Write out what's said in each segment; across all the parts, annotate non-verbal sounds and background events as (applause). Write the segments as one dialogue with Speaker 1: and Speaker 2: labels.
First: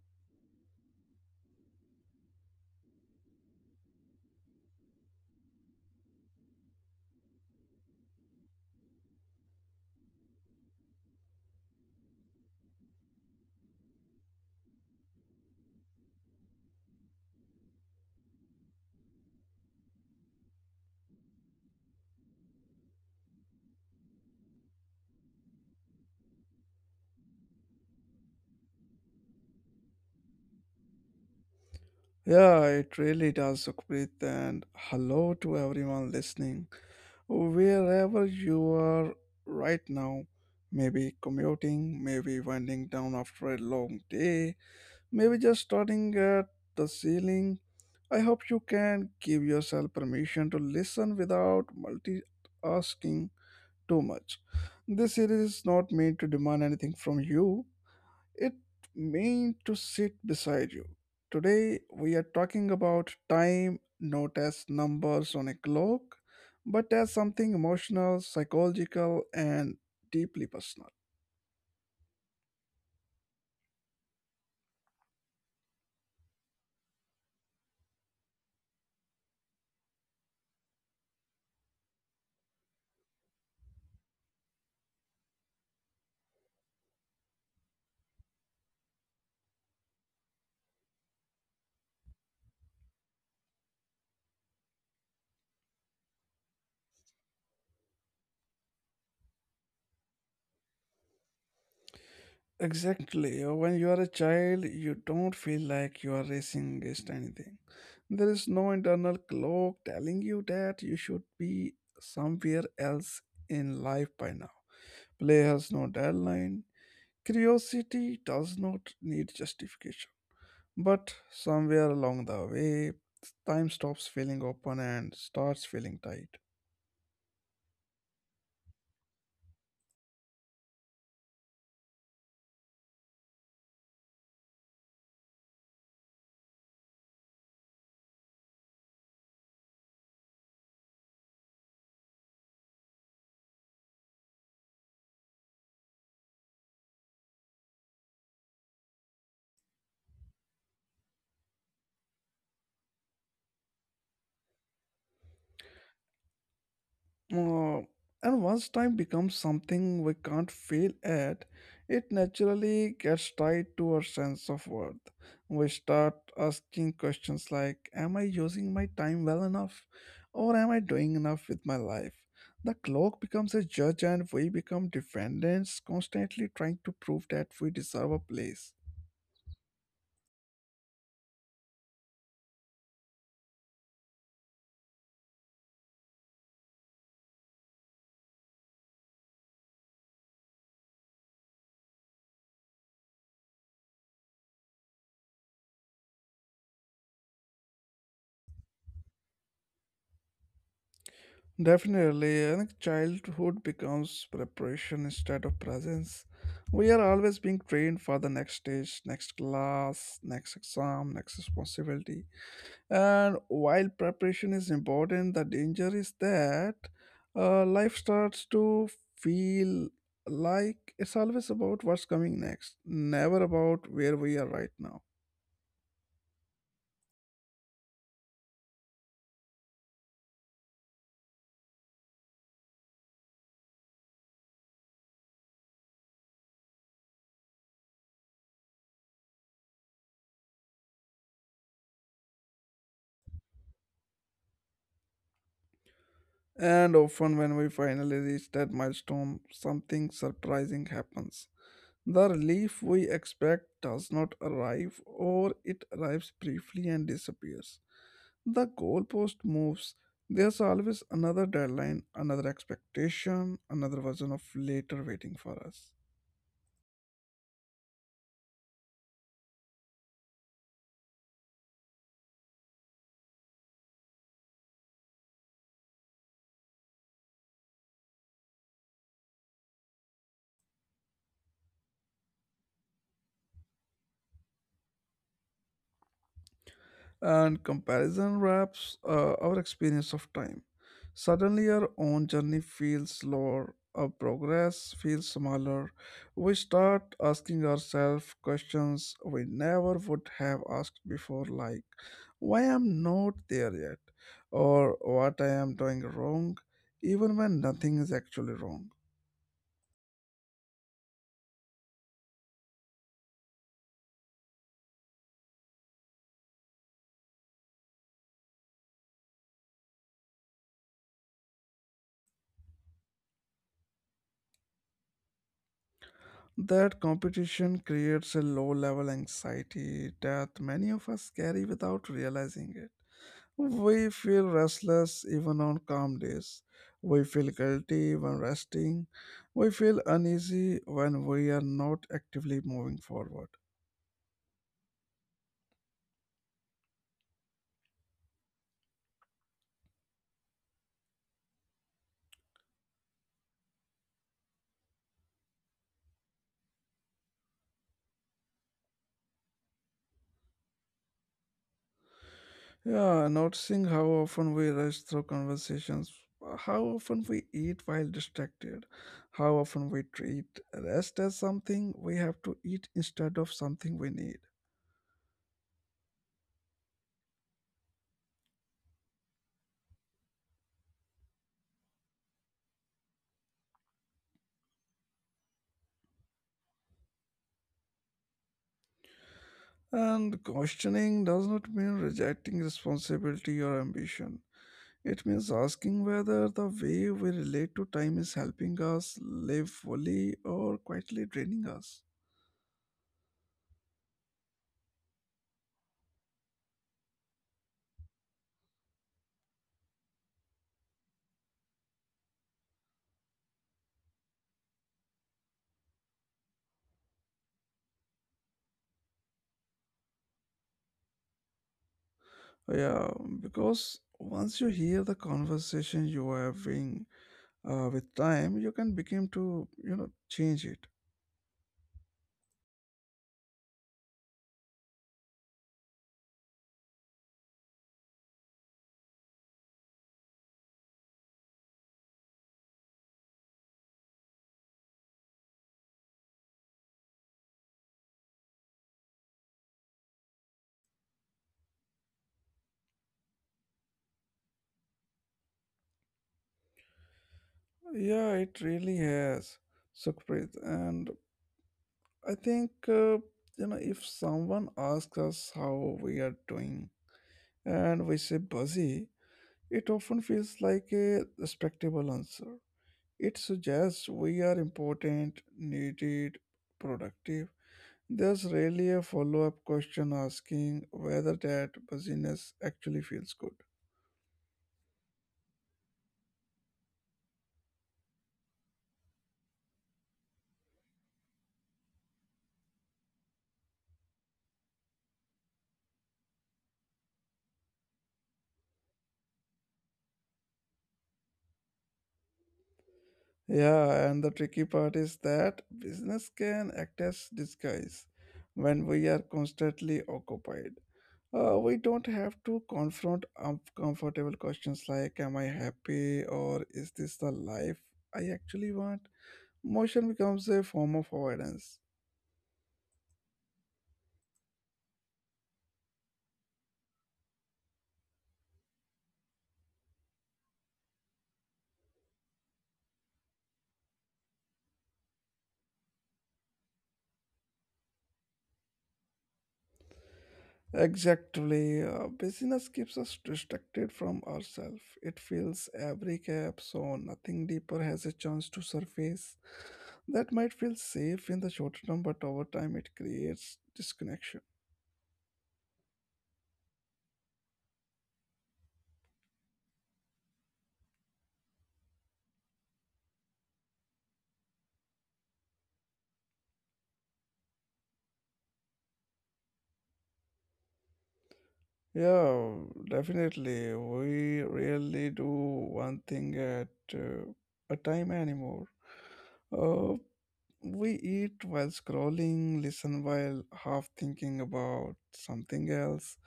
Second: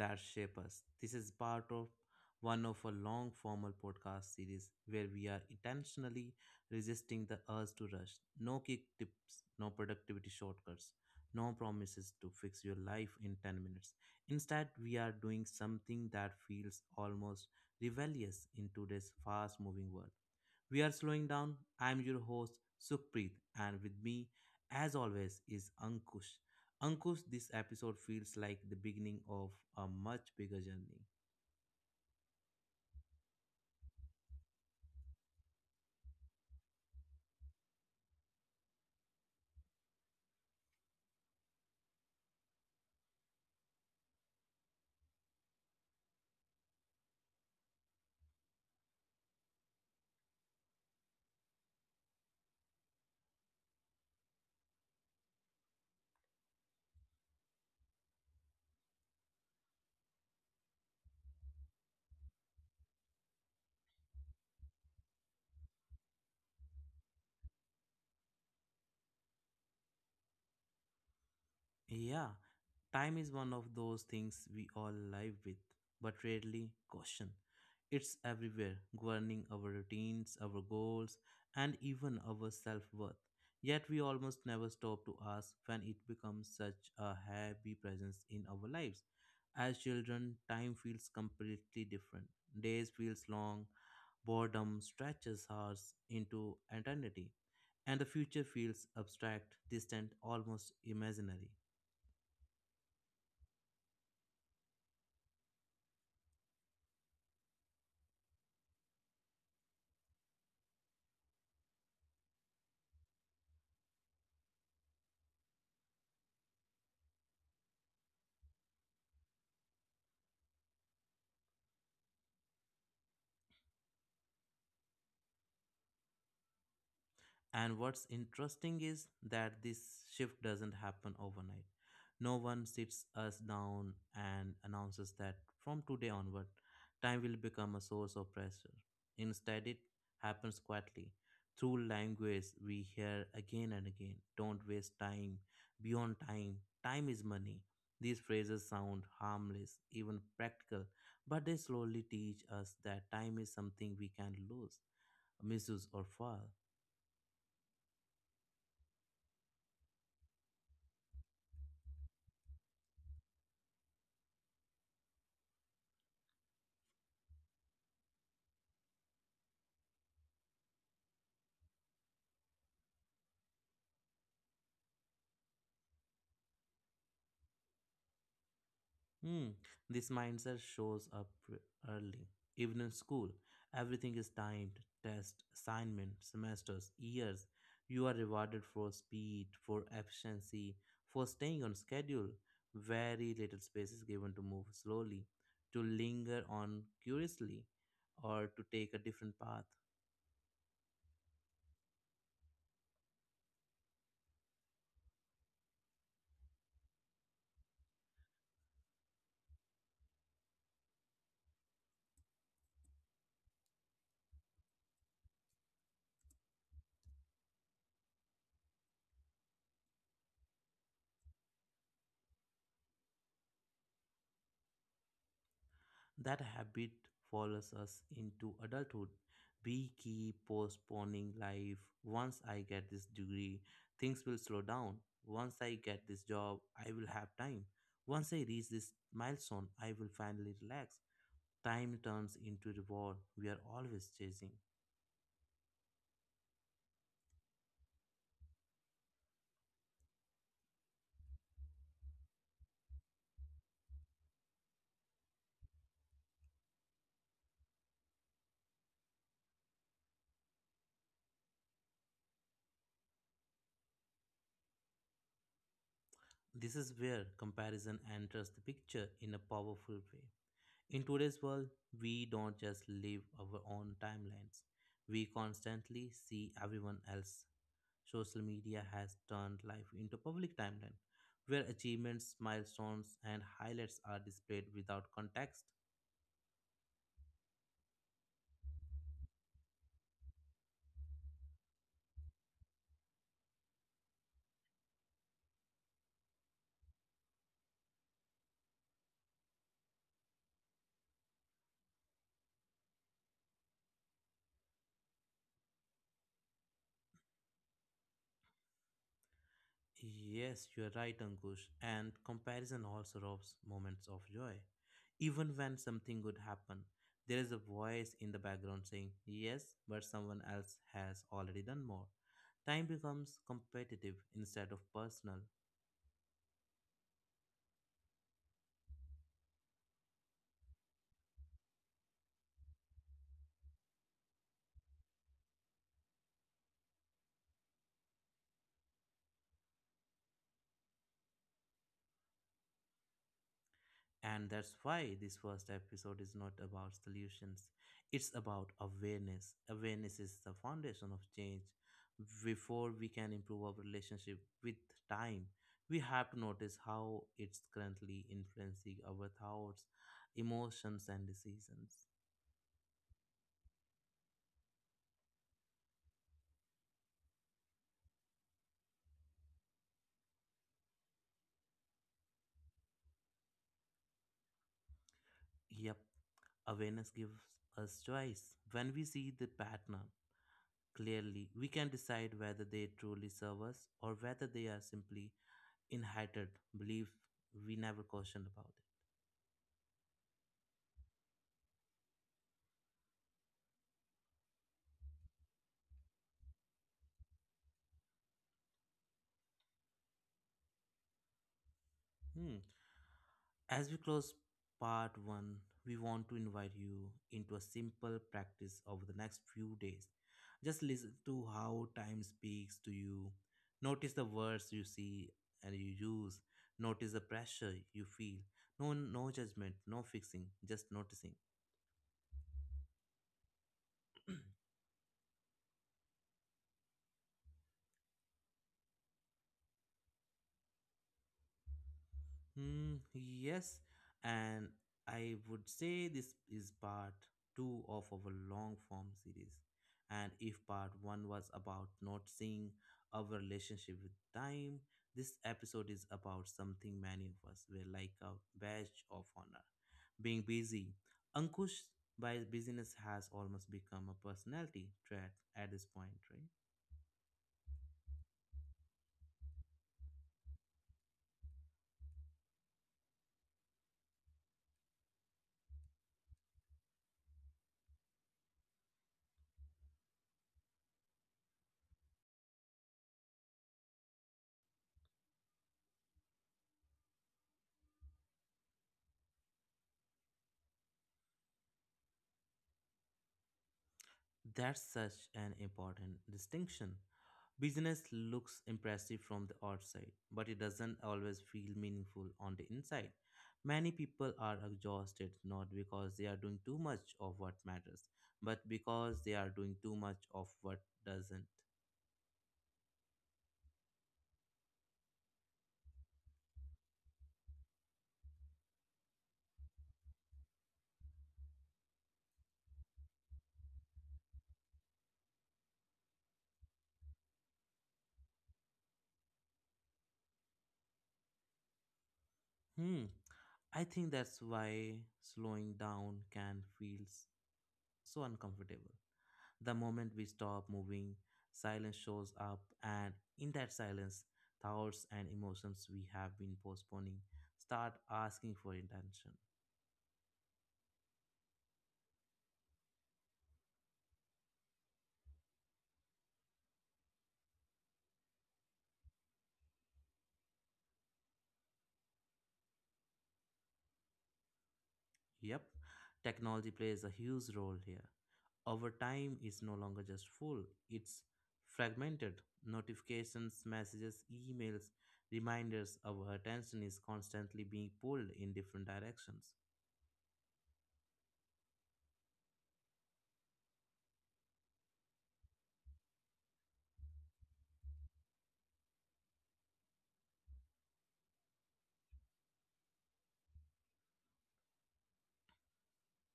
Speaker 1: That Shape Us. This is part of one of a long formal podcast series where we are intentionally resisting the urge to rush. No quick tips, no productivity shortcuts, no promises to fix your life in 10 minutes. Instead, we are doing something that feels almost rebellious in today's fast moving world. We are slowing down. I'm your host, Sukhpreet, and with me, as always, is Ankush. Ankush, this episode feels like the beginning of a much bigger journey.
Speaker 2: Yeah, it really does, Sukhpreet, and hello to everyone listening. Wherever you are right now, maybe commuting, maybe winding down after a long day, maybe just starting at the ceiling, I hope you can give yourself permission to listen without multitasking too much. This series is not meant to demand anything from you. It meant to sit beside you. Today, we are talking about time, not as numbers on a clock, but as something emotional, psychological, and deeply personal.
Speaker 1: Yeah, time is one of those things we all live with, but rarely caution. It's everywhere, governing our routines, our goals, and even our self worth. Yet we almost never stop to ask when it becomes such a heavy presence in our lives. As children, time feels completely different. Days feels long, boredom stretches hours into eternity, and the future feels abstract, distant, almost imaginary.
Speaker 2: Exactly. When you are a child, you don't feel like you are racing against anything. There is no internal clock telling you that you should be somewhere else in life by now. Play has no deadline. Curiosity does not need justification. But somewhere along the way, time stops feeling open and starts feeling tight.
Speaker 1: And what's interesting is that this shift doesn't happen overnight. No one sits us down and announces that from today onward, time will become a source of pressure. Instead, it happens quietly through language we hear again and again. Don't waste time, beyond time, time is money. These phrases sound harmless, even practical, but they slowly teach us that time is something we can lose, misuse, or fall.
Speaker 2: Uh, and once time becomes something we can't fail at, it naturally gets tied to our sense of worth. We start asking questions like, am I using my time well enough? Or am I doing enough with my life? The clock becomes a judge, and we become defendants, constantly trying to prove that we deserve a place.
Speaker 1: Hmm, this mindset shows up early. Even in school, everything is timed tests, assignments, semesters, years. You are rewarded for speed, for efficiency, for staying on schedule. Very little space is given to move slowly, to linger on curiously, or to take a different path.
Speaker 2: Definitely, I think childhood becomes preparation instead of presence. We are always being trained for the next stage, next class, next exam, next responsibility. And while preparation is important, the danger is that life starts to feel like it's always about what's coming next, never about where we are right now.
Speaker 1: That habit follows us into adulthood. We keep postponing life. Once I get this degree, things will slow down. Once I get this job, I will have time. Once I reach this milestone, I will finally relax. Time turns into reward we are always chasing.
Speaker 2: And often, when we finally reach that milestone, something surprising happens. The relief we expect does not arrive, or it arrives briefly and disappears. The goalpost moves. There's always another deadline, another expectation, another version of later waiting for us.
Speaker 1: This is where comparison enters the picture in a powerful way. In today's world, we don't just live our own timelines. We constantly see everyone else. Social media has turned life into public timeline, where achievements, milestones, and highlights are displayed without context.
Speaker 2: And comparison wraps our experience of time. Suddenly, our own journey feels slower, our progress feels smaller. We start asking ourselves questions we never would have asked before, like why I'm not there yet, or what I am doing wrong, even when nothing is actually wrong.
Speaker 1: Yes, you're right, Ankush. And comparison also robs moments of joy. Even when something good happen, there is a voice in the background saying, "Yes, but someone else has already done more." Time becomes competitive instead of personal.
Speaker 2: That competition creates a low level anxiety that many of us carry without realizing it. We feel restless even on calm days. We feel guilty when resting. We feel uneasy when we are not actively moving forward.
Speaker 1: And that's why this first episode is not about solutions. It's about awareness. Awareness is the foundation of change. Before we can improve our relationship with time, we have to notice how it's currently influencing our thoughts, emotions, and decisions.
Speaker 2: Yeah, noticing how often we rush through conversations, how often we eat while distracted, how often we treat rest as something we have to eat instead of something we need.
Speaker 1: Yep, awareness gives us choice. When we see the pattern clearly, we can decide whether they truly serve us or whether they are simply inherited beliefs we never questioned about it.
Speaker 2: And questioning does not mean rejecting responsibility or ambition. It means asking whether the way we relate to time is helping us live fully or quietly draining us.
Speaker 1: Hmm. As we close part one, we want to invite you into a simple practice over the next few days. Just listen to how time speaks to you. Notice the words you see and you use. Notice the pressure you feel. No, no judgment, no fixing, just noticing.
Speaker 2: Yeah, because once you hear the conversation you are having with time, you can begin to, you know, change it.
Speaker 1: Hmm, yes, and I would say this is part two of our long form series. And if part one was about not seeing our relationship with time, this episode is about something many of us were like a badge of honor being busy. Ankush, by busyness has almost become a personality trait at this point, right?
Speaker 2: Yeah, it really has, Sukhpreet. And I think you know, if someone asks us how we are doing and we say busy, it often feels like a respectable answer. It suggests we are important, needed, productive. There's rarely a follow-up question asking whether that busyness actually feels good.
Speaker 1: That's such an important distinction. Business looks impressive from the outside, but it doesn't always feel meaningful on the inside. Many people are exhausted not because they are doing too much of what matters, but because they are doing too much of what doesn't.
Speaker 2: Yeah, and the tricky part is that business can act as disguise when we are constantly occupied. We don't have to confront uncomfortable questions like "Am I happy?" or "Is this the life I actually want?" Motion becomes a form of avoidance.
Speaker 1: Hmm. I think that's why slowing down can feel so uncomfortable. The moment we stop moving, silence shows up, and in that silence, thoughts and emotions we have been postponing start asking for attention.
Speaker 2: Exactly, busyness keeps us distracted from ourselves. It fills every gap, so nothing deeper has a chance to surface. That might feel safe in the short term, but over time it creates disconnection.
Speaker 1: Yep, technology plays a huge role here. Our time is no longer just full, it's fragmented. Notifications, messages, emails, reminders, our attention is constantly being pulled in different directions.
Speaker 2: Yeah, definitely. We rarely do one thing at a time anymore. Uh, we eat while scrolling, listen while half thinking about something else,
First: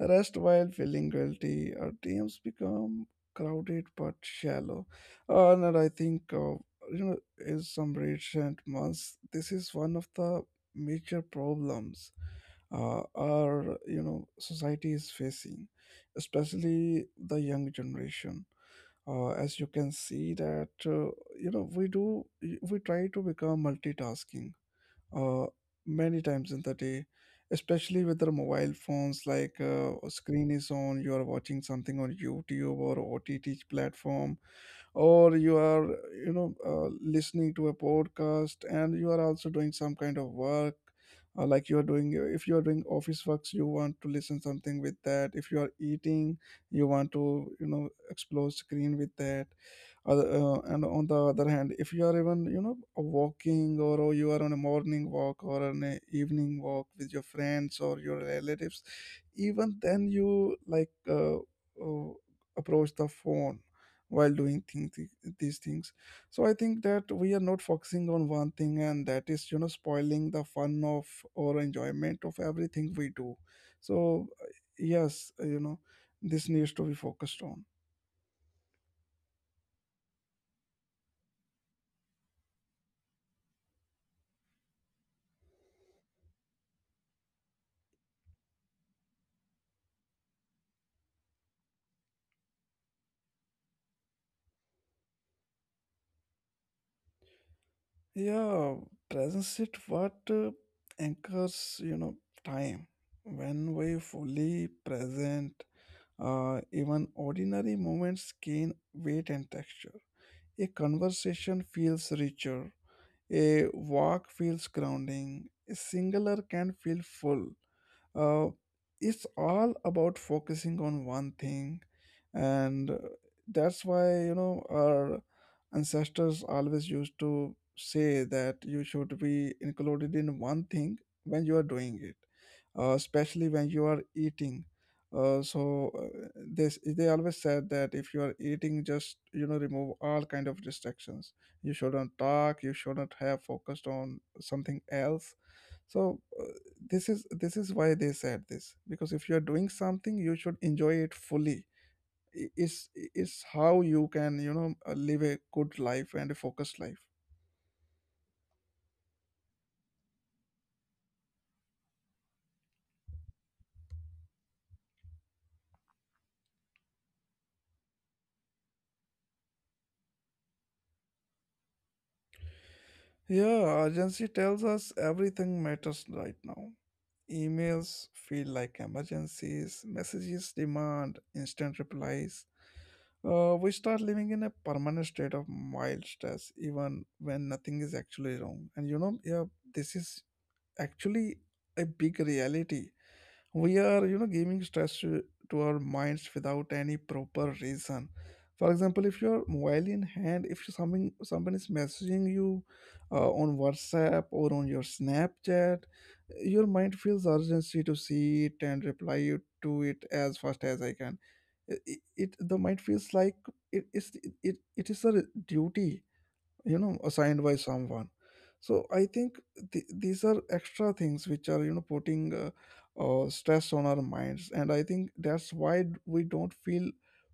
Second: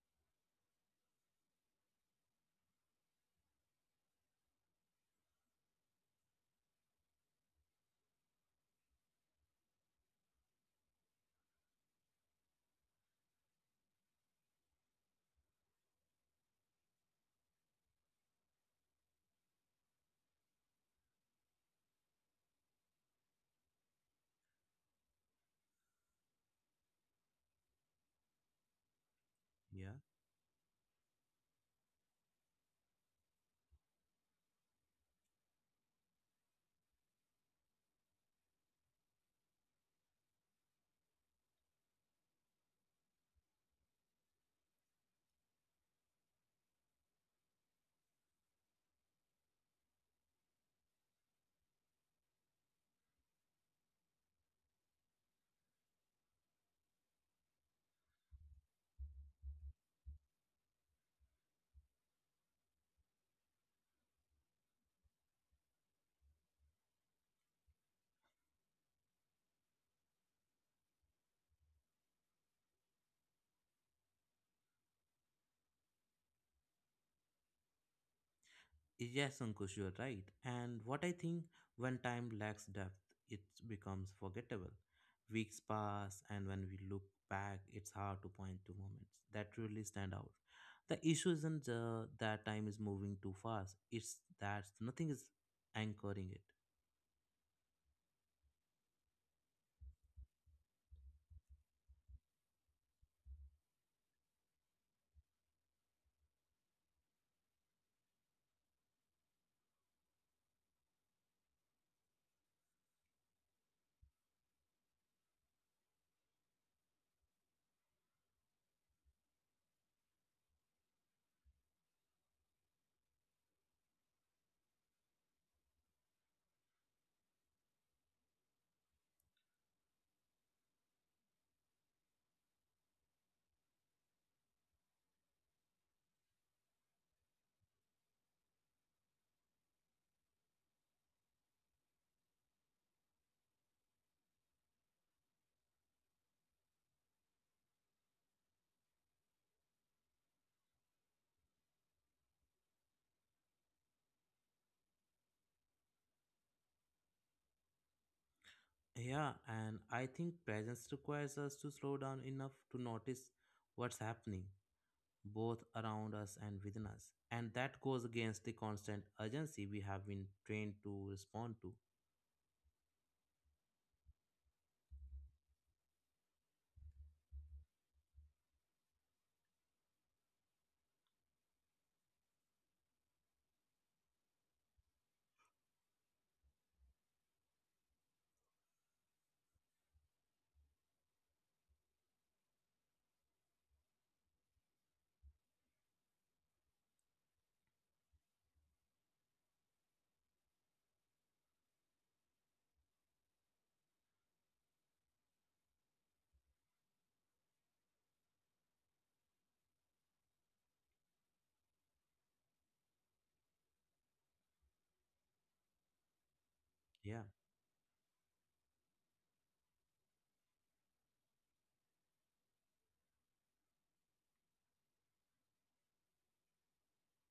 Speaker 2: rest while feeling guilty. Our DMs become crowded but shallow. Uh, and I think, uh, you know, in some recent months, this is one of the major problems our, you know, society is facing, especially the young generation. As you can see that, you know, we try to become multitasking uh, many times in the day, especially with our mobile phones. Like
Speaker 1: Yeah.
Speaker 2: screen is on, you are watching something on YouTube or OTT platform, or you are, you know, listening to a podcast, and you are also doing some kind of work. Like you are doing If you are doing office works, you want to listen something with that. If you are eating, you want to, you know, explore screen with that other. And on the other hand, if you are even, you know, walking or you are on a morning walk or on an evening walk with your friends or your relatives, even then you like approach the phone while doing these things. So I think that we are not focusing on one thing, and that is, you know, spoiling the fun of or enjoyment of everything we do. So yes, you know, this needs to be focused on.
Speaker 1: Yes, Ankush, you are right. And what I think when time lacks depth, it becomes forgettable. Weeks pass, and when we look back, it's hard to point to moments that really stand out. The issue isn't that time is moving too fast, it's that nothing is anchoring it.
Speaker 2: Yeah, presence it what anchors, you know, time. When we fully present, even ordinary moments gain weight and texture. A conversation feels richer. A walk feels grounding. A singular can feel full. uh, it's all about focusing on one thing. And that's why, you know, our ancestors always used to say that you should be included in one thing when you are doing it, especially when you are eating. uh, so uh, this they always said, that if you are eating, just, you know, remove all kind of distractions. You shouldn't talk, you shouldn't have focused on something else. So this is why they said this, because if you're doing something, you should enjoy it fully. It's how you can, you know, live a good life and a focused life.
Speaker 1: Yeah, and I think presence requires us to slow down enough to notice what's happening, both around us and within us. And that goes against the constant urgency we have been trained to respond to.
Speaker 2: Yeah, urgency tells us everything matters right now. Emails feel like emergencies, messages demand instant replies. We start living in a permanent state of mild stress even when nothing is actually wrong, and, you know, yeah, this is actually a big reality. We are, you know, giving stress to our minds without any proper reason. For example, if your mobile in hand, if something someone is messaging you on WhatsApp or on your Snapchat, your mind feels urgency to see it and reply to it as fast as I can. It, the mind feels like it is a duty, you know,
Speaker 1: Yeah.
Speaker 2: assigned by someone. So I think these are extra things which are, you know, putting stress on our minds. And I think that's why we don't feel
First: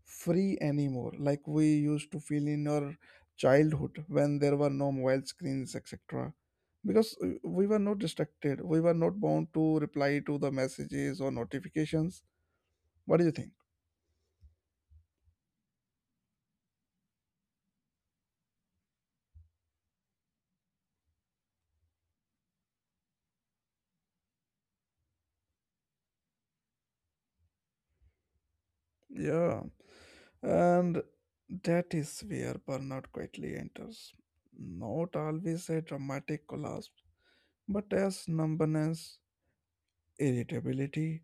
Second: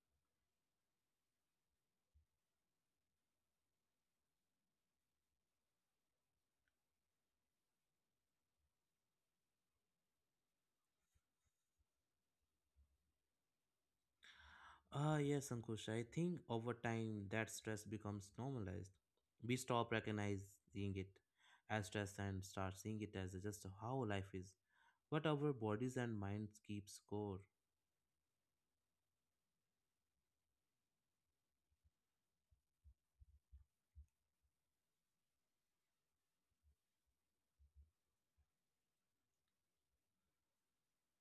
Speaker 2: free anymore, like we used to feel in our childhood, when there were no mobile screens, etc., because we were not distracted, we were not bound to reply to the messages or notifications. What do you think?
Speaker 1: Ah, yes, Ankush. I think over time that stress becomes normalized. We stop recognizing it as stress and start seeing it as just how life is. But our bodies and minds keep score.
Speaker 2: Yeah. And that is where burnout quietly enters. Not always a dramatic collapse, but as numbness, irritability,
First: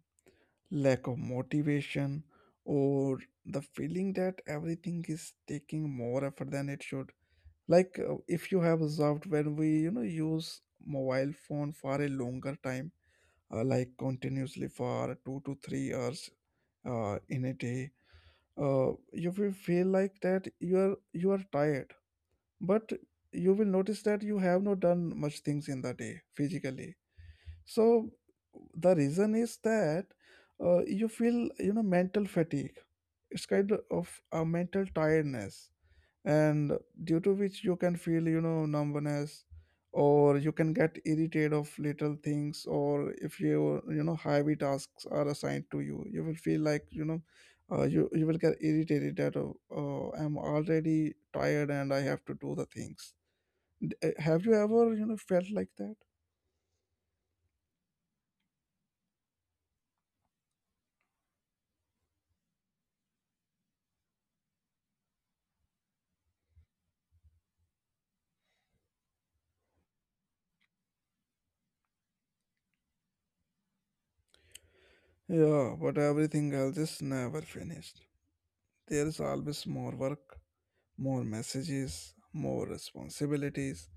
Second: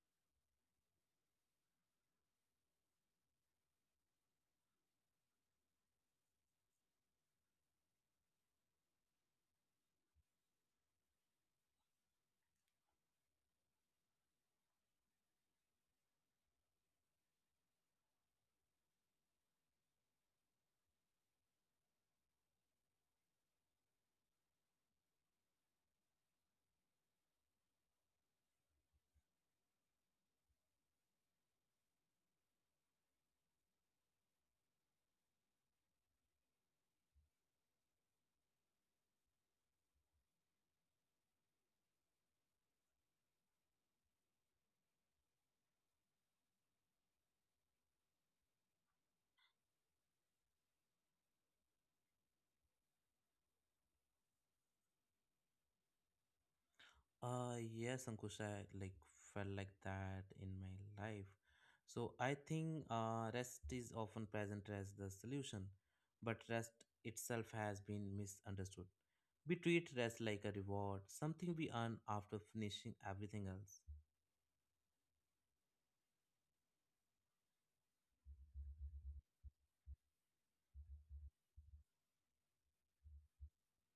Speaker 2: lack of motivation, or the feeling that everything is taking more effort than it should. Like if you have observed, when we, you know, use mobile phone for a longer time, like continuously for 2 to 3 hours in a day, you will feel like that you are tired, but you will notice that you have not done much things in the day physically. So the reason is that you feel, you know, mental fatigue. It's kind of a mental tiredness. And due to which you can feel, you know, numbness, or you can get irritated of little things. Or if you, you know, heavy tasks are assigned to you, you will feel like, you know, you will get irritated that oh, I'm already tired and I have to do the things. Have you ever, you know, felt like that?
Speaker 1: Yes, Ankush, I like felt like that in my life. So I think rest is often present as the solution, but rest itself has been misunderstood. We treat rest like a reward, something we earn after finishing everything else.
Speaker 2: Yeah, but everything else is never finished. There's always more work, more messages, more responsibilities.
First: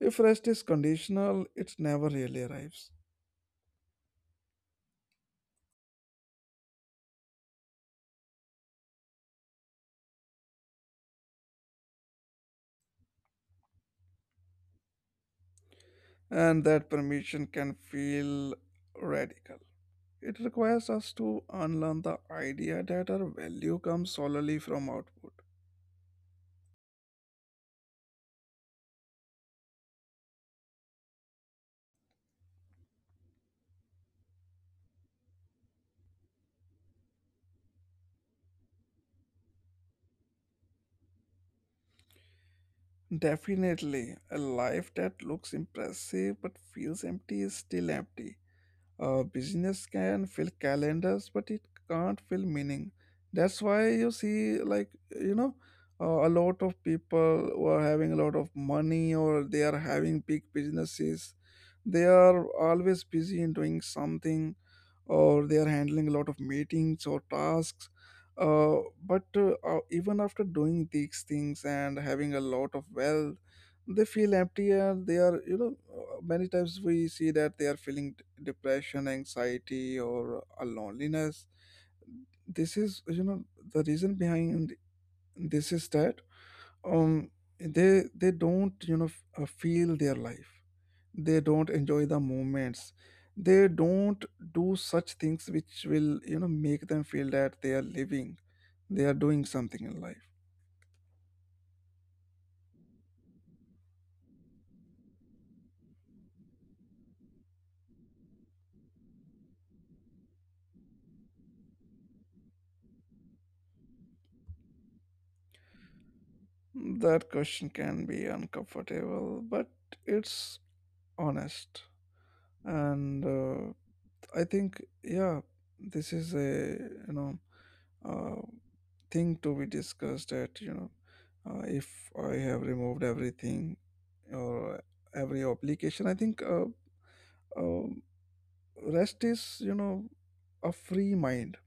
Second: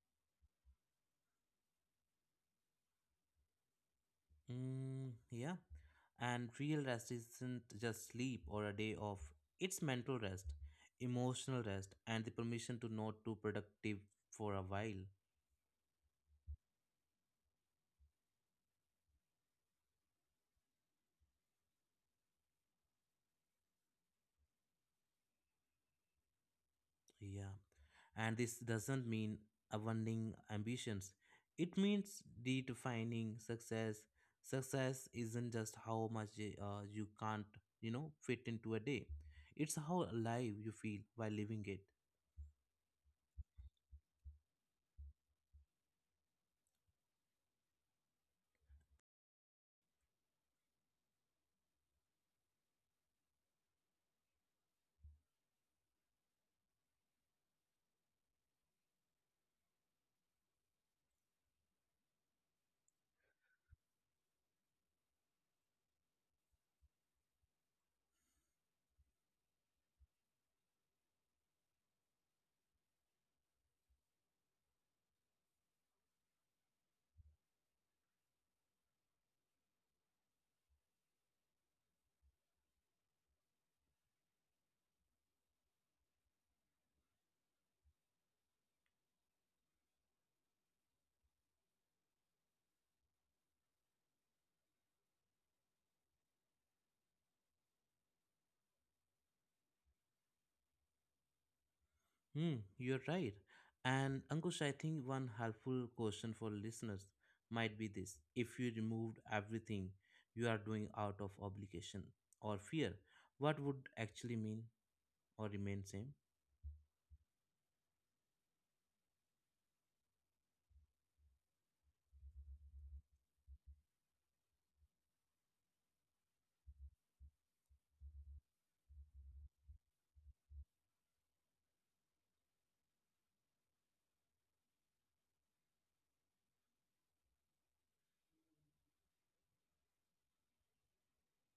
Speaker 2: If rest is conditional, it never really arrives.
Speaker 1: Mm, yeah, and real rest isn't just sleep or a day off. It's mental rest, emotional rest, and the permission to not do productive for a while.
Speaker 2: And that permission can feel radical. It requires us to unlearn the idea that our value comes solely from output.
Speaker 1: Yeah. And this doesn't mean abandoning ambitions. It means redefining success. Success isn't just how much you can't fit into a day. It's how alive you feel while living it.
Speaker 2: Definitely, a life that looks impressive but feels empty is still empty. Business can fill calendars, but it can't fill meaning. That's why you see, like, you know, a lot of people who are having a lot of money, or they are having big businesses, they are always busy in doing something, or they are handling a lot of meetings or tasks. Uh, but Even after doing these things and having a lot of wealth, they feel empty, and they are, you know, many times we see that they are feeling depression, anxiety, or a loneliness. This is, the reason behind this is that um, they don't, feel their life, they don't enjoy the moments, they don't do such things which will make them feel that they are living, they are doing something in life.
Speaker 1: Hmm, you're right. And, Ankush, I think one helpful question for listeners might be this: if you removed everything you are doing out of obligation or fear, what would actually mean or remain same?
Speaker 2: That question can be uncomfortable but it's honest. And I think, yeah, this is a, you know uh, thing to be discussed. That, if I have removed everything or every obligation, I think uh, rest is, you know, a free mind.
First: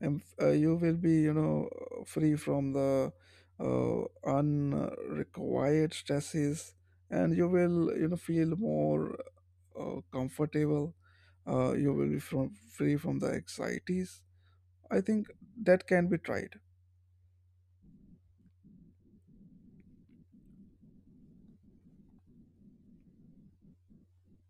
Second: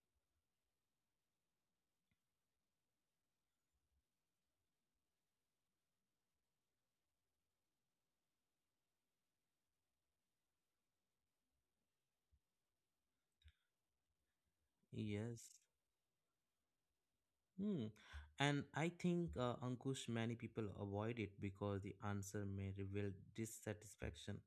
Speaker 2: And you will be, you know, free from the uh, unrequired stresses, and you will, you know, feel more comfortable. You will be from, free from the anxieties, I think
Speaker 1: Yes.
Speaker 2: that can be tried.
Speaker 1: Hmm. And I think, Ankush, many people avoid it because the answer may reveal dissatisfaction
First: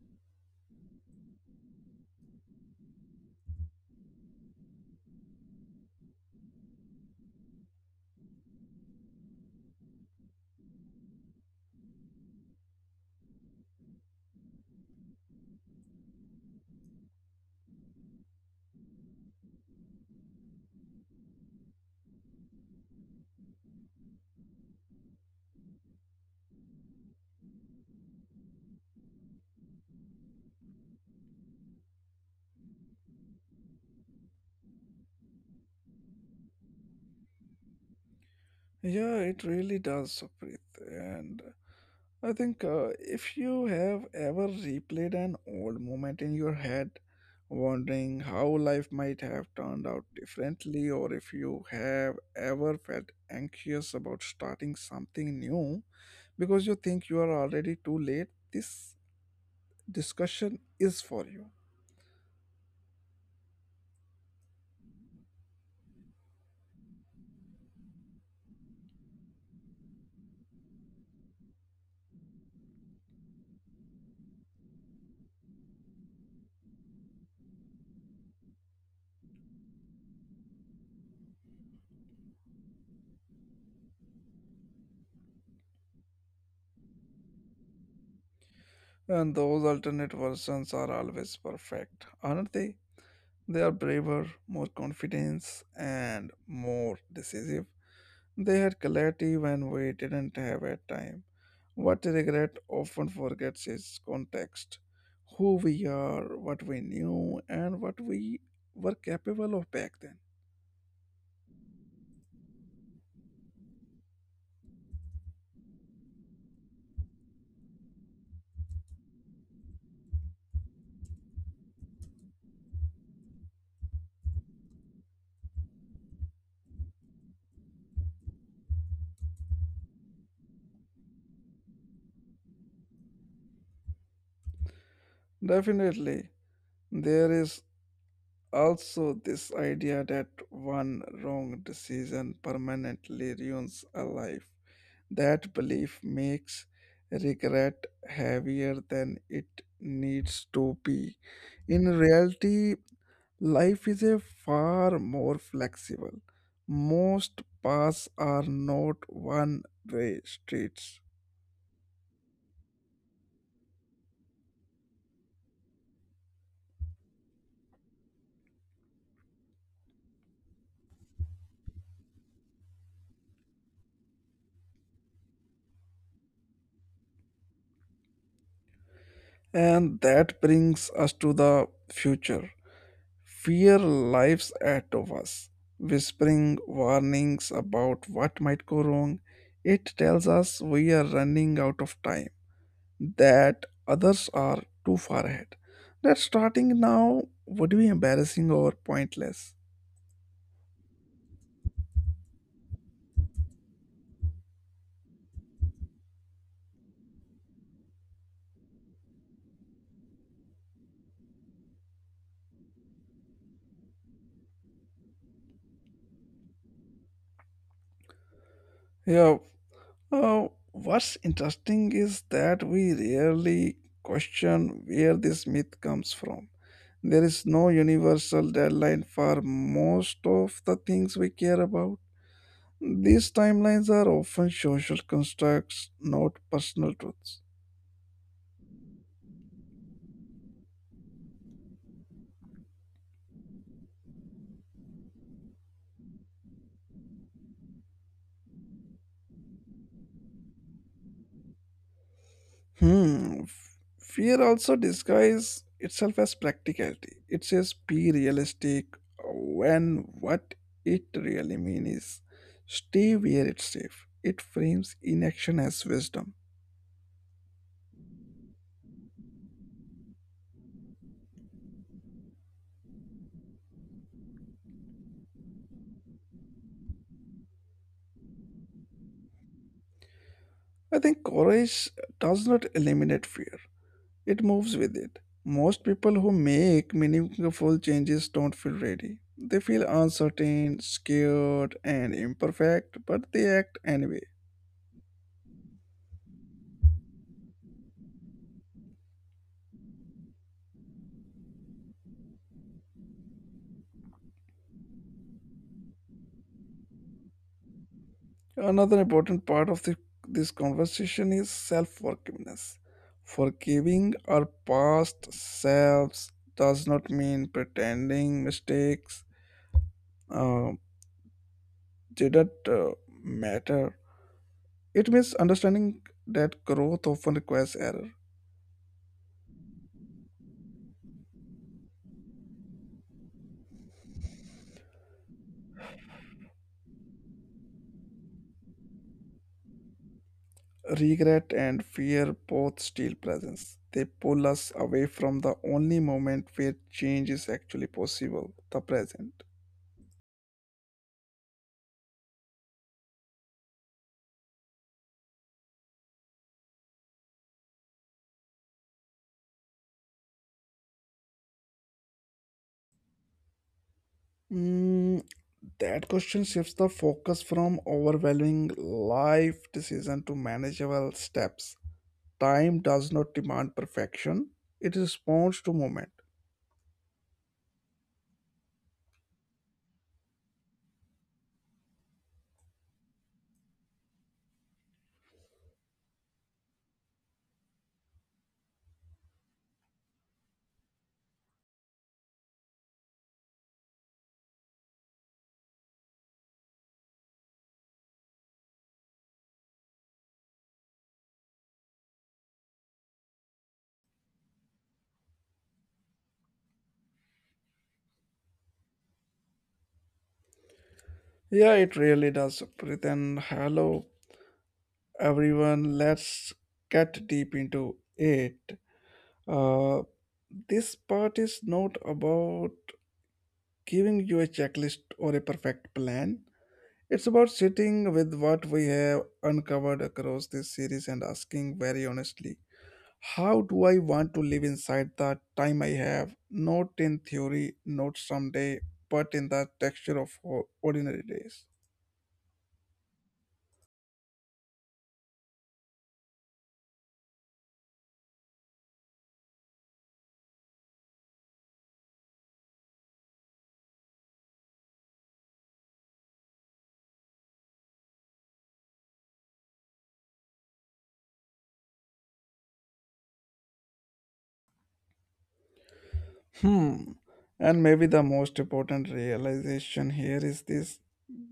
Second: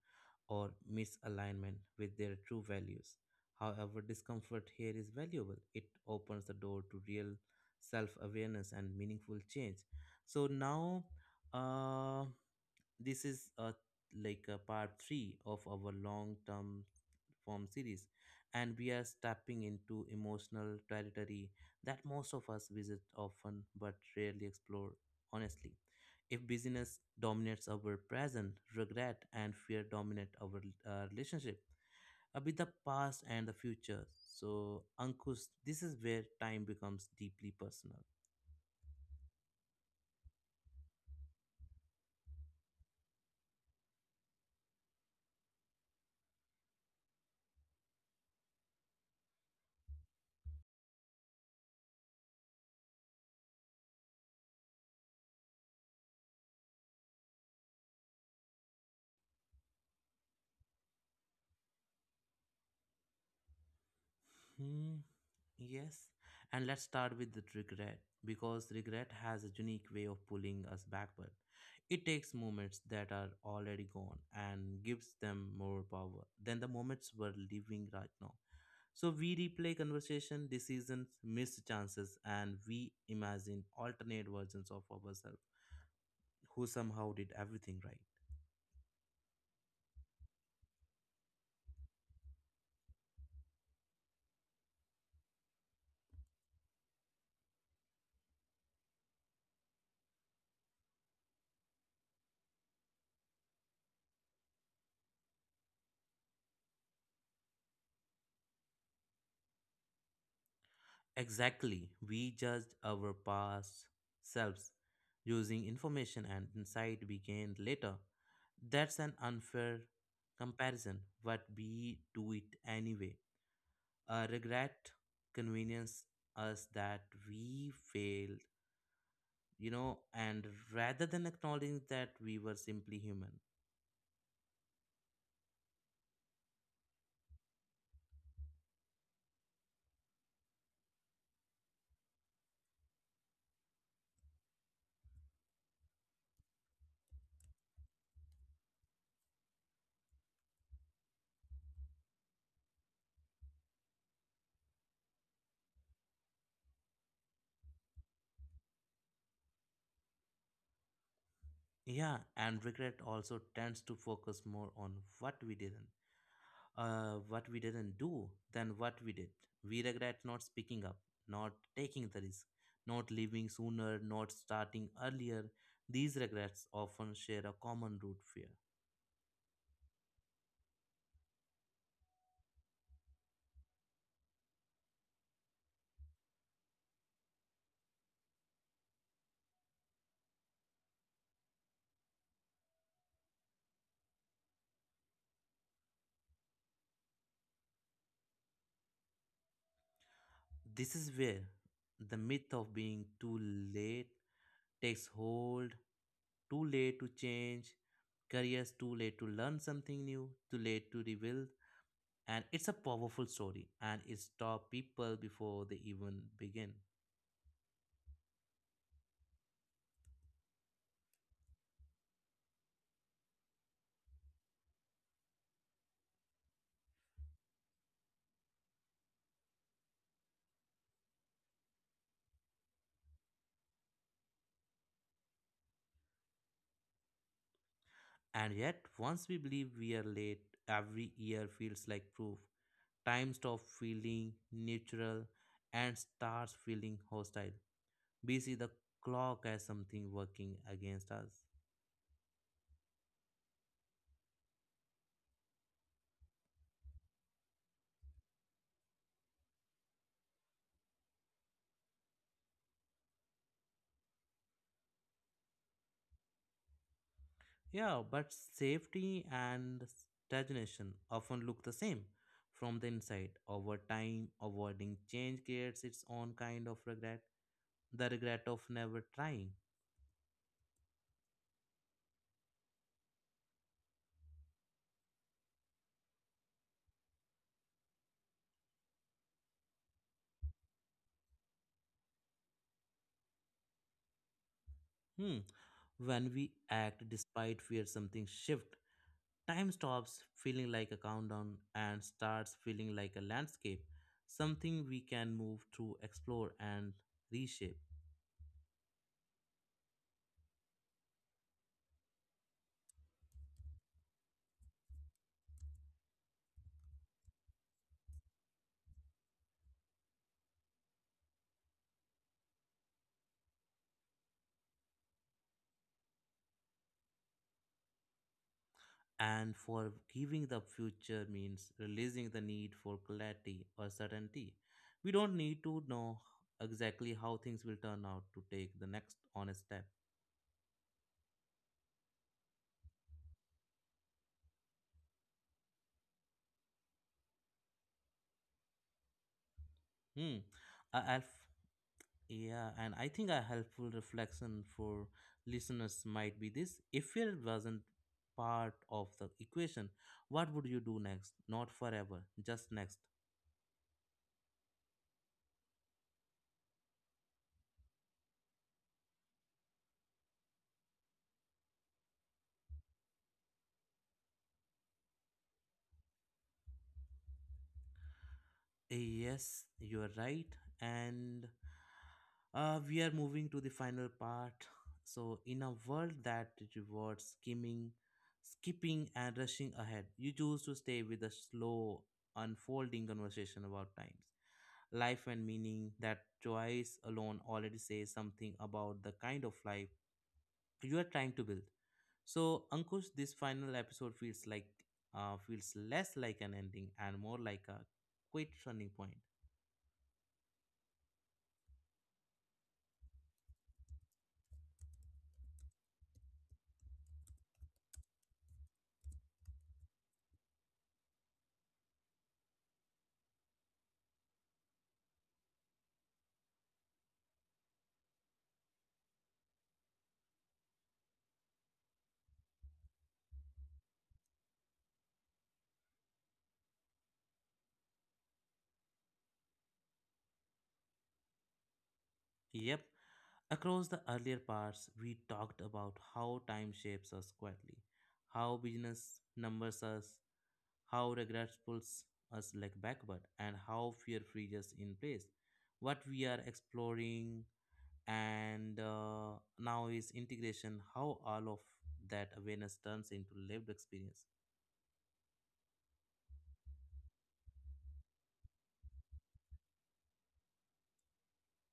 Speaker 1: or misalignment with their true values. However, discomfort here is valuable. It opens the door to real self awareness and meaningful change. So now, uh, this is like a part three of our long term form series, and we are stepping into emotional territory that most of us visit often but rarely explore honestly. If busyness dominates our present, regret and fear dominate our relationship with the past and the future. So, Ankush, this is where time becomes deeply personal.
Speaker 2: Yeah, it really does, Saprit. And I think, if you have ever replayed an old moment in your head, wondering how life might have turned out differently, or if you have ever felt anxious about starting something new because you think you are already too late, this discussion is for you.
Speaker 1: Hmm. Yes, and let's start with the regret because regret has a unique way of pulling us backward. It takes moments that are already gone and gives them more power than the moments we're living right now. So we replay conversation, decisions, missed chances, and we imagine alternate versions of ourselves who somehow did everything right.
Speaker 2: And those alternate versions are always perfect, aren't they? They are braver, more confident, and more decisive. They had clarity when we didn't have at time. What regret often forgets is context: who we are, what we knew, and what we were capable of back then.
Speaker 1: Exactly, we judged our past selves using information and insight we gained later. That's an unfair comparison, but we do it anyway. Regret convenience us that we failed, and rather than acknowledging that we were simply human.
Speaker 2: Definitely, there is also this idea that one wrong decision permanently ruins a life. That belief makes regret heavier than it needs to be. In reality, life is a far more flexible. Most paths are not one way streets.
Speaker 1: Yeah, and regret also tends to focus more on what we didn't, what we didn't do than what we did. We regret not speaking up, not taking the risk, not leaving sooner, not starting earlier. These regrets often share a common root fear.
Speaker 2: And that brings us to the future. Fear lies ahead of us, whispering warnings about what might go wrong. It tells us we are running out of time, that others are too far ahead, that starting now would be embarrassing or pointless.
Speaker 1: This is where the myth of being too late takes hold. Too late to change careers, too late to learn something new, too late to rebuild. And it's a powerful story and it stops people before they even begin.
Speaker 2: Yeah. What's interesting is that we rarely question where this myth comes from. There is no universal deadline for most of the things we care about. These timelines are often social constructs, not personal truths.
Speaker 1: And yet, once we believe we are late, every year feels like proof. Time stops feeling neutral and starts feeling hostile. We see the clock as something working against us.
Speaker 2: Hmm. f- Fear also disguises itself as practicality. It says be realistic, when what it really means is stay where it's safe. It frames inaction as wisdom.
Speaker 1: Yeah, but safety and stagnation often look the same from the inside. Over time, avoiding change creates its own kind of regret, the regret of never trying.
Speaker 2: I think courage does not eliminate fear. It moves with it. Most people who make meaningful changes don't feel ready. They feel uncertain, scared, and imperfect, but they act anyway.
Speaker 1: Hmm. When we act despite fear, something shifts. Time stops feeling like a countdown and starts feeling like a landscape, something we can move through, explore, and reshape.
Speaker 2: Another important part of this conversation is self forgiveness. Forgiving our past selves does not mean pretending mistakes uh, didn't matter. It means understanding that growth often requires error.
Speaker 1: And forgiving the future means releasing the need for clarity or certainty. We don't need to know exactly how things will turn out to take the next honest step.
Speaker 2: Regret and fear both steal presence. They pull us away from the only moment where change is actually possible, the present.
Speaker 1: Hmm. A alf- yeah, and I think a helpful reflection for listeners might be this: if fear wasn't part of the equation, what would you do next? Not forever, just next.
Speaker 2: Mm, that question shifts the focus from overwhelming life decision to manageable steps. Time does not demand perfection, it responds to moment.
Speaker 1: Yes, you are right, and we are moving to the final part. So, in a world that rewards skimming, skipping, and rushing ahead, you choose to stay with a slow, unfolding conversation about times, life, and meaning. That choice alone already says something about the kind of life you are trying to build. So, Ankush, this final episode feels less like an ending and more like a quick turning point.
Speaker 2: Yeah, it really does, Pritan. Hello everyone. Let's get deep into it. Uh, this part is not about giving you a checklist or a perfect plan. It's about sitting with what we have uncovered across this series and asking very honestly, how do I want to live inside the time I have? Not in theory, not someday, but in the texture of ordinary days.
Speaker 1: Yep. Across the earlier parts, we talked about how time shapes us quietly, how business numbers us, how regrets pulls us like backward, and how fear freezes in place. What we are exploring and now is integration, how all of that awareness turns into lived experience.
Speaker 2: Hmm. And maybe the most important realization here is this:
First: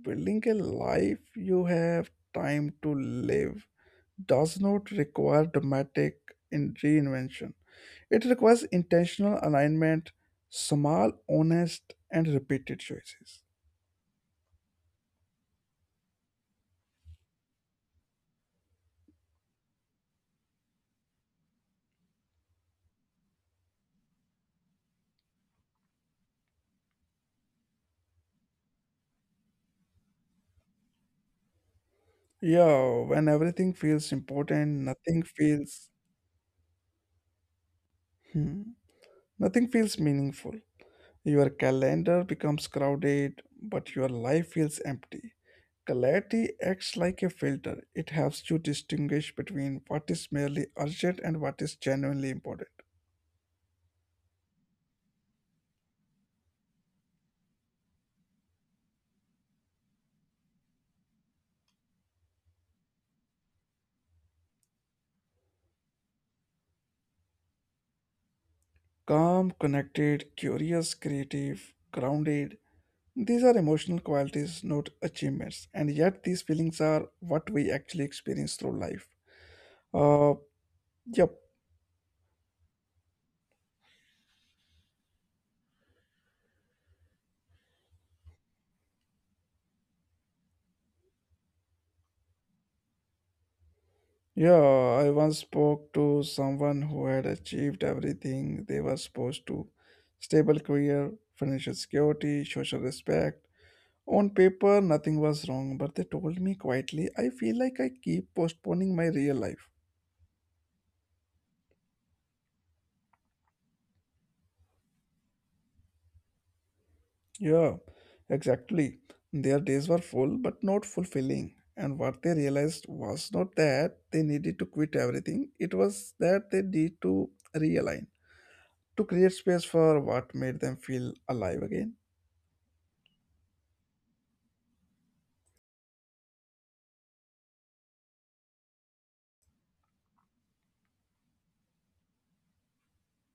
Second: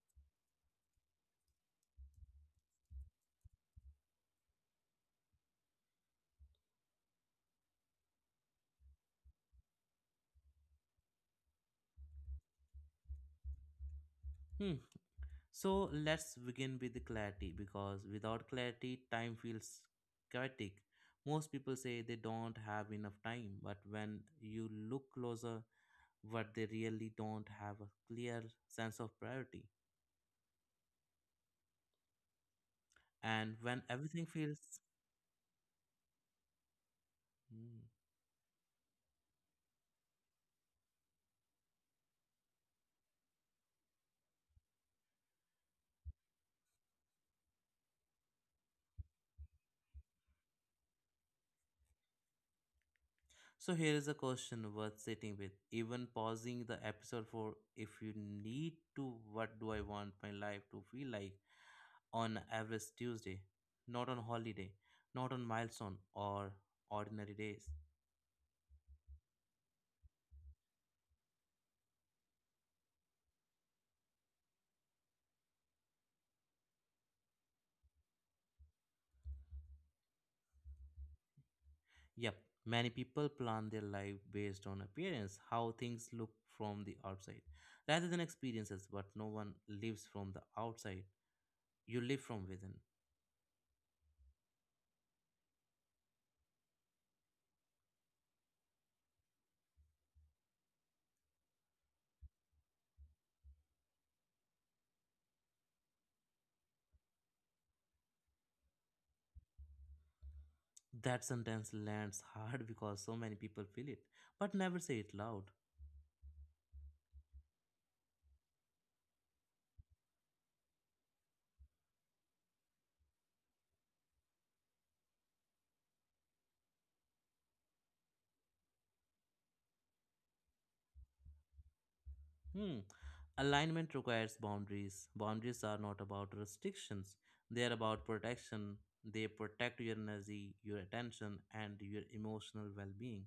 Speaker 2: building a life you have time to live does not require dramatic in reinvention. It requires intentional alignment, small, honest, and repeated choices.
Speaker 1: Hmm. So let's begin with the clarity because without clarity, time feels chaotic. Most people say they don't have enough time, but when you look closer, what they really don't have a clear sense of priority.
Speaker 2: Yeah, when
Speaker 1: And when
Speaker 2: everything feels
Speaker 1: everything feels.
Speaker 2: important, nothing feels,
Speaker 1: Hmm.
Speaker 2: hmm, nothing feels meaningful. Your calendar becomes crowded, but your life feels empty. Clarity acts like a filter. It helps you distinguish between what is merely urgent and what is genuinely important.
Speaker 1: So, here is a question worth sitting with. Even pausing the episode for if you need to, what do I want my life to feel like? On average Tuesday, not on holiday, not on milestone or ordinary days.
Speaker 2: Calm, connected, curious, creative, grounded. These are emotional qualities, not achievements. And yet, these feelings are what we actually experience through life. Uh, yep.
Speaker 1: Yep, many people plan their life based on appearance, how things look from the outside, rather than experiences, but no one lives from the outside. You live from within.
Speaker 2: Yeah, I once spoke to someone who had achieved everything they were supposed to: stable career, financial security, social respect. On paper, nothing was wrong, but they told me quietly, I feel like I keep postponing my real life.
Speaker 1: That sentence lands (laughs) hard because so many people feel it, but never say it loud.
Speaker 2: Yeah, exactly. Their days were full but not fulfilling. And what they realized was not that they needed to quit everything, it was that they need to realign, to create space for what made them feel alive again.
Speaker 1: Hmm. Alignment requires boundaries. Boundaries are not about restrictions, they are about protection. They protect your energy, your attention, and your emotional well being.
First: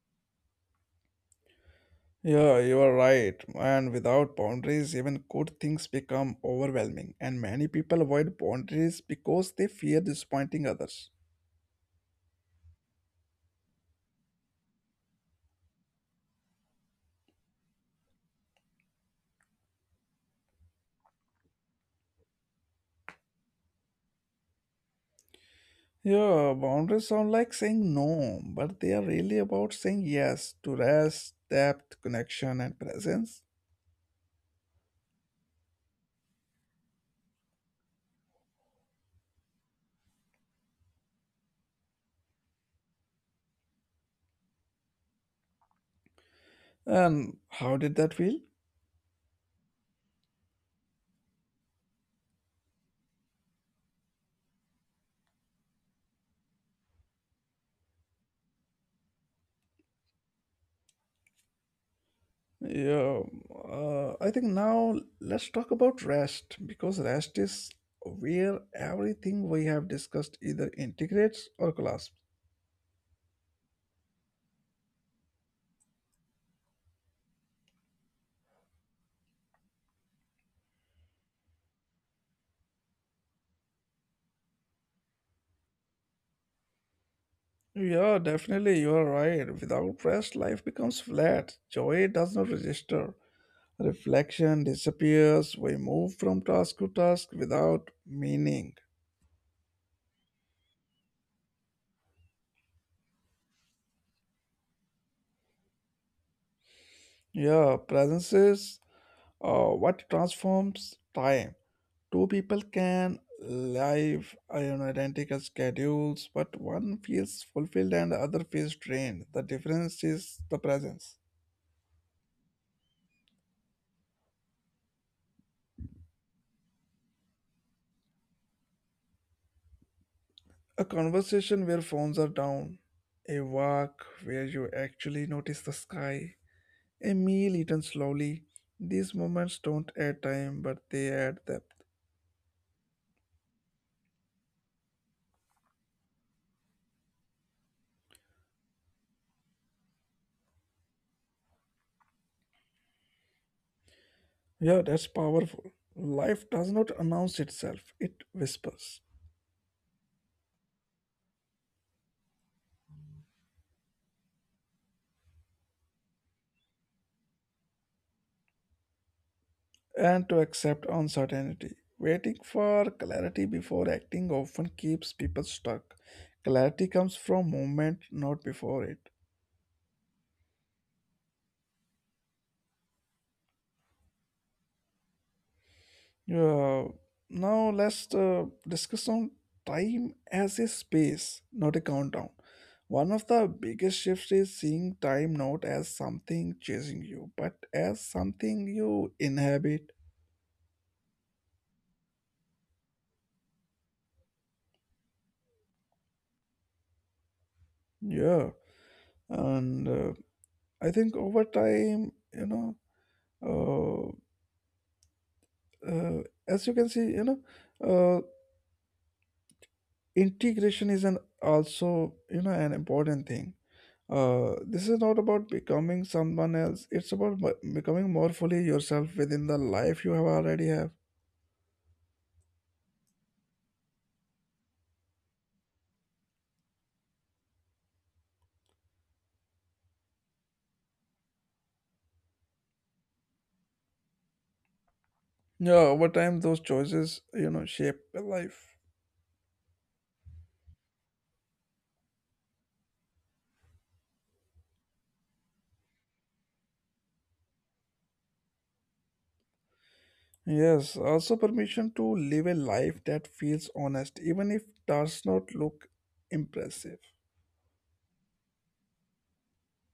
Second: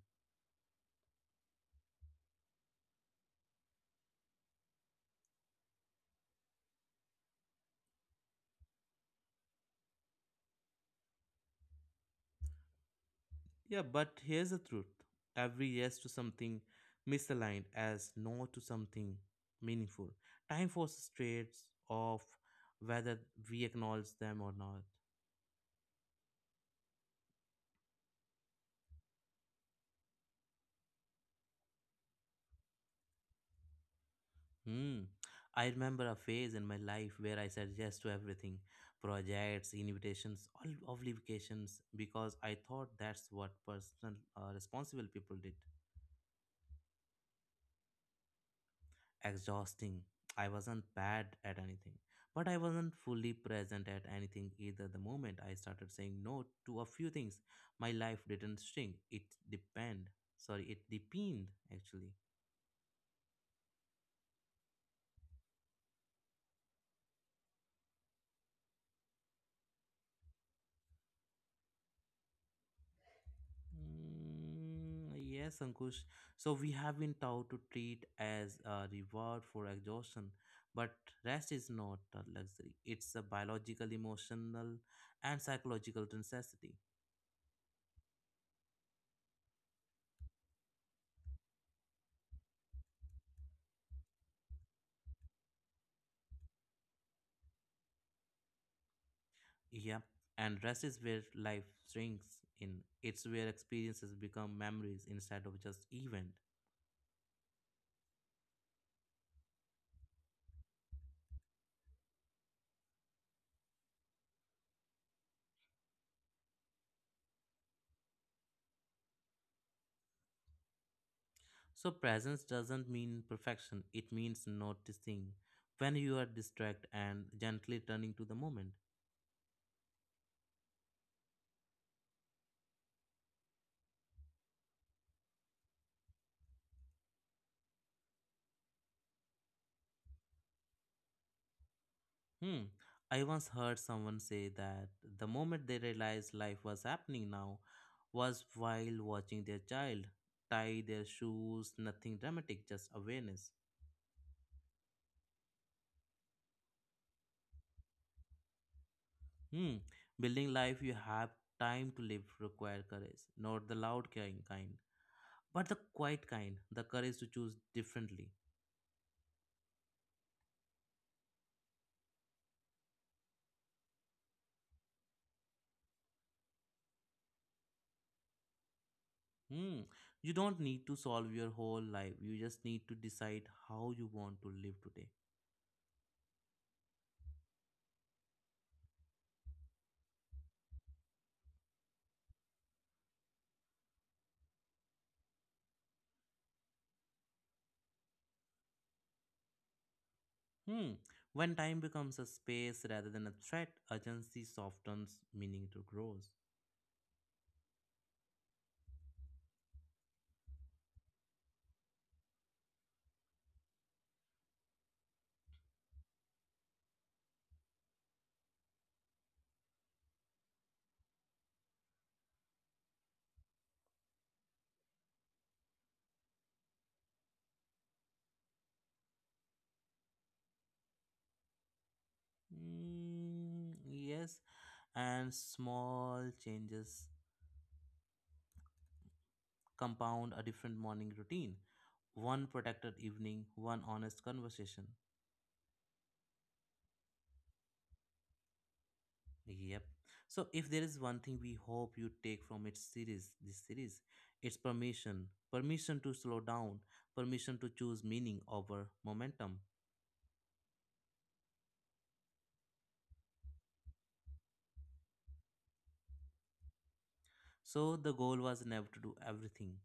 Speaker 2: Yeah, you are right. And without boundaries, even good things become overwhelming. And many people avoid boundaries because they fear disappointing others.
Speaker 1: Yeah, but here's the truth: every yes to something misaligned as no to something meaningful. Time forces trades off whether we acknowledge them or not.
Speaker 2: Yeah, boundaries sound like saying no, but they are really about saying yes to rest, depth, connection, and presence.
Speaker 1: Hmm. I remember a phase in my life where I said yes to everything projects, invitations, all obligations because I thought that's what personal, responsible people did.
Speaker 2: And how did that feel?
Speaker 1: Exhausting. I wasn't bad at anything, but I wasn't fully present at anything either. The moment I started saying no to a few things, my life didn't shrink. It depend. Sorry, it deepened actually.
Speaker 2: Yeah, I think now let's talk about rest because rest is where everything we have discussed either integrates or collapses.
Speaker 1: Mm, yes, Ankush. So we have been taught to treat as a reward for exhaustion, but rest is not a luxury. It's a biological, emotional, and psychological necessity.
Speaker 2: Yeah, definitely, you are right. Without rest, life becomes flat. Joy does not register. Reflection disappears. We move from task to task without meaning.
Speaker 1: Yeah, and rest is where life shrinks in. It's where experiences become memories instead of just event.
Speaker 2: Yeah, presence is what transforms time. Two people can live on identical schedules, but one feels fulfilled and the other feels drained. The difference is the presence.
Speaker 1: So presence doesn't mean perfection. It means noticing when you are distracted and gently turning to the moment.
Speaker 2: A conversation where phones are down, a walk where you actually notice the sky, a meal eaten slowly. These moments don't add time, but they add depth.
Speaker 1: Hmm. I once heard someone say that the moment they realized life was happening now was while watching their child tie their shoes, nothing dramatic, just awareness.
Speaker 2: Yeah, that's powerful. Life does not announce itself, it whispers.
Speaker 1: Hmm. Building life you have time to live require courage, not the loud kind, but the quiet kind, the courage to choose differently.
Speaker 2: And to accept uncertainty. Waiting for clarity before acting often keeps people stuck. Clarity comes from movement, not before it.
Speaker 1: Hmm. You don't need to solve your whole life. You just need to decide how you want to live today.
Speaker 2: Uh, Now let's discuss on time as a space, not a countdown. One of the biggest shifts is seeing time not as something chasing you, but as something you inhabit.
Speaker 1: Hmm. When time becomes a space rather than a threat, urgency softens, meaning to grows.
Speaker 2: Yeah, and I think over time, know, uh, as you can see, uh, integration is an also, you know, an important thing. This is not about becoming someone else. It's about becoming more fully yourself within the life you have already have.
Speaker 1: Hmm. Yes, and small changes compound a different morning routine. One protected evening, one honest conversation.
Speaker 2: Yeah, over time, those choices, you know, shape a life.
Speaker 1: Yep. So, if there is one thing we hope you take from its series, this series, it's permission. Permission to slow down, permission to choose meaning over momentum.
Speaker 2: Yes, also permission to live a life that feels honest, even if does not look impressive.
Speaker 1: So, the goal was never to do everything.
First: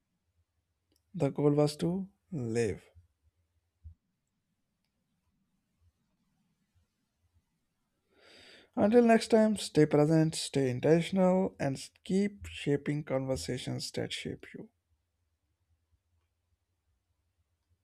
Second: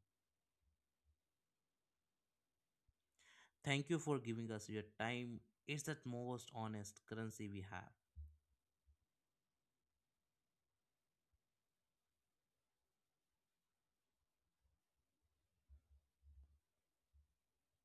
Speaker 2: The goal was to live.
Speaker 1: Thank you for giving us your time. It's the most honest currency we have.
Speaker 2: Until next time, stay present, stay intentional, and keep shaping conversations that shape you.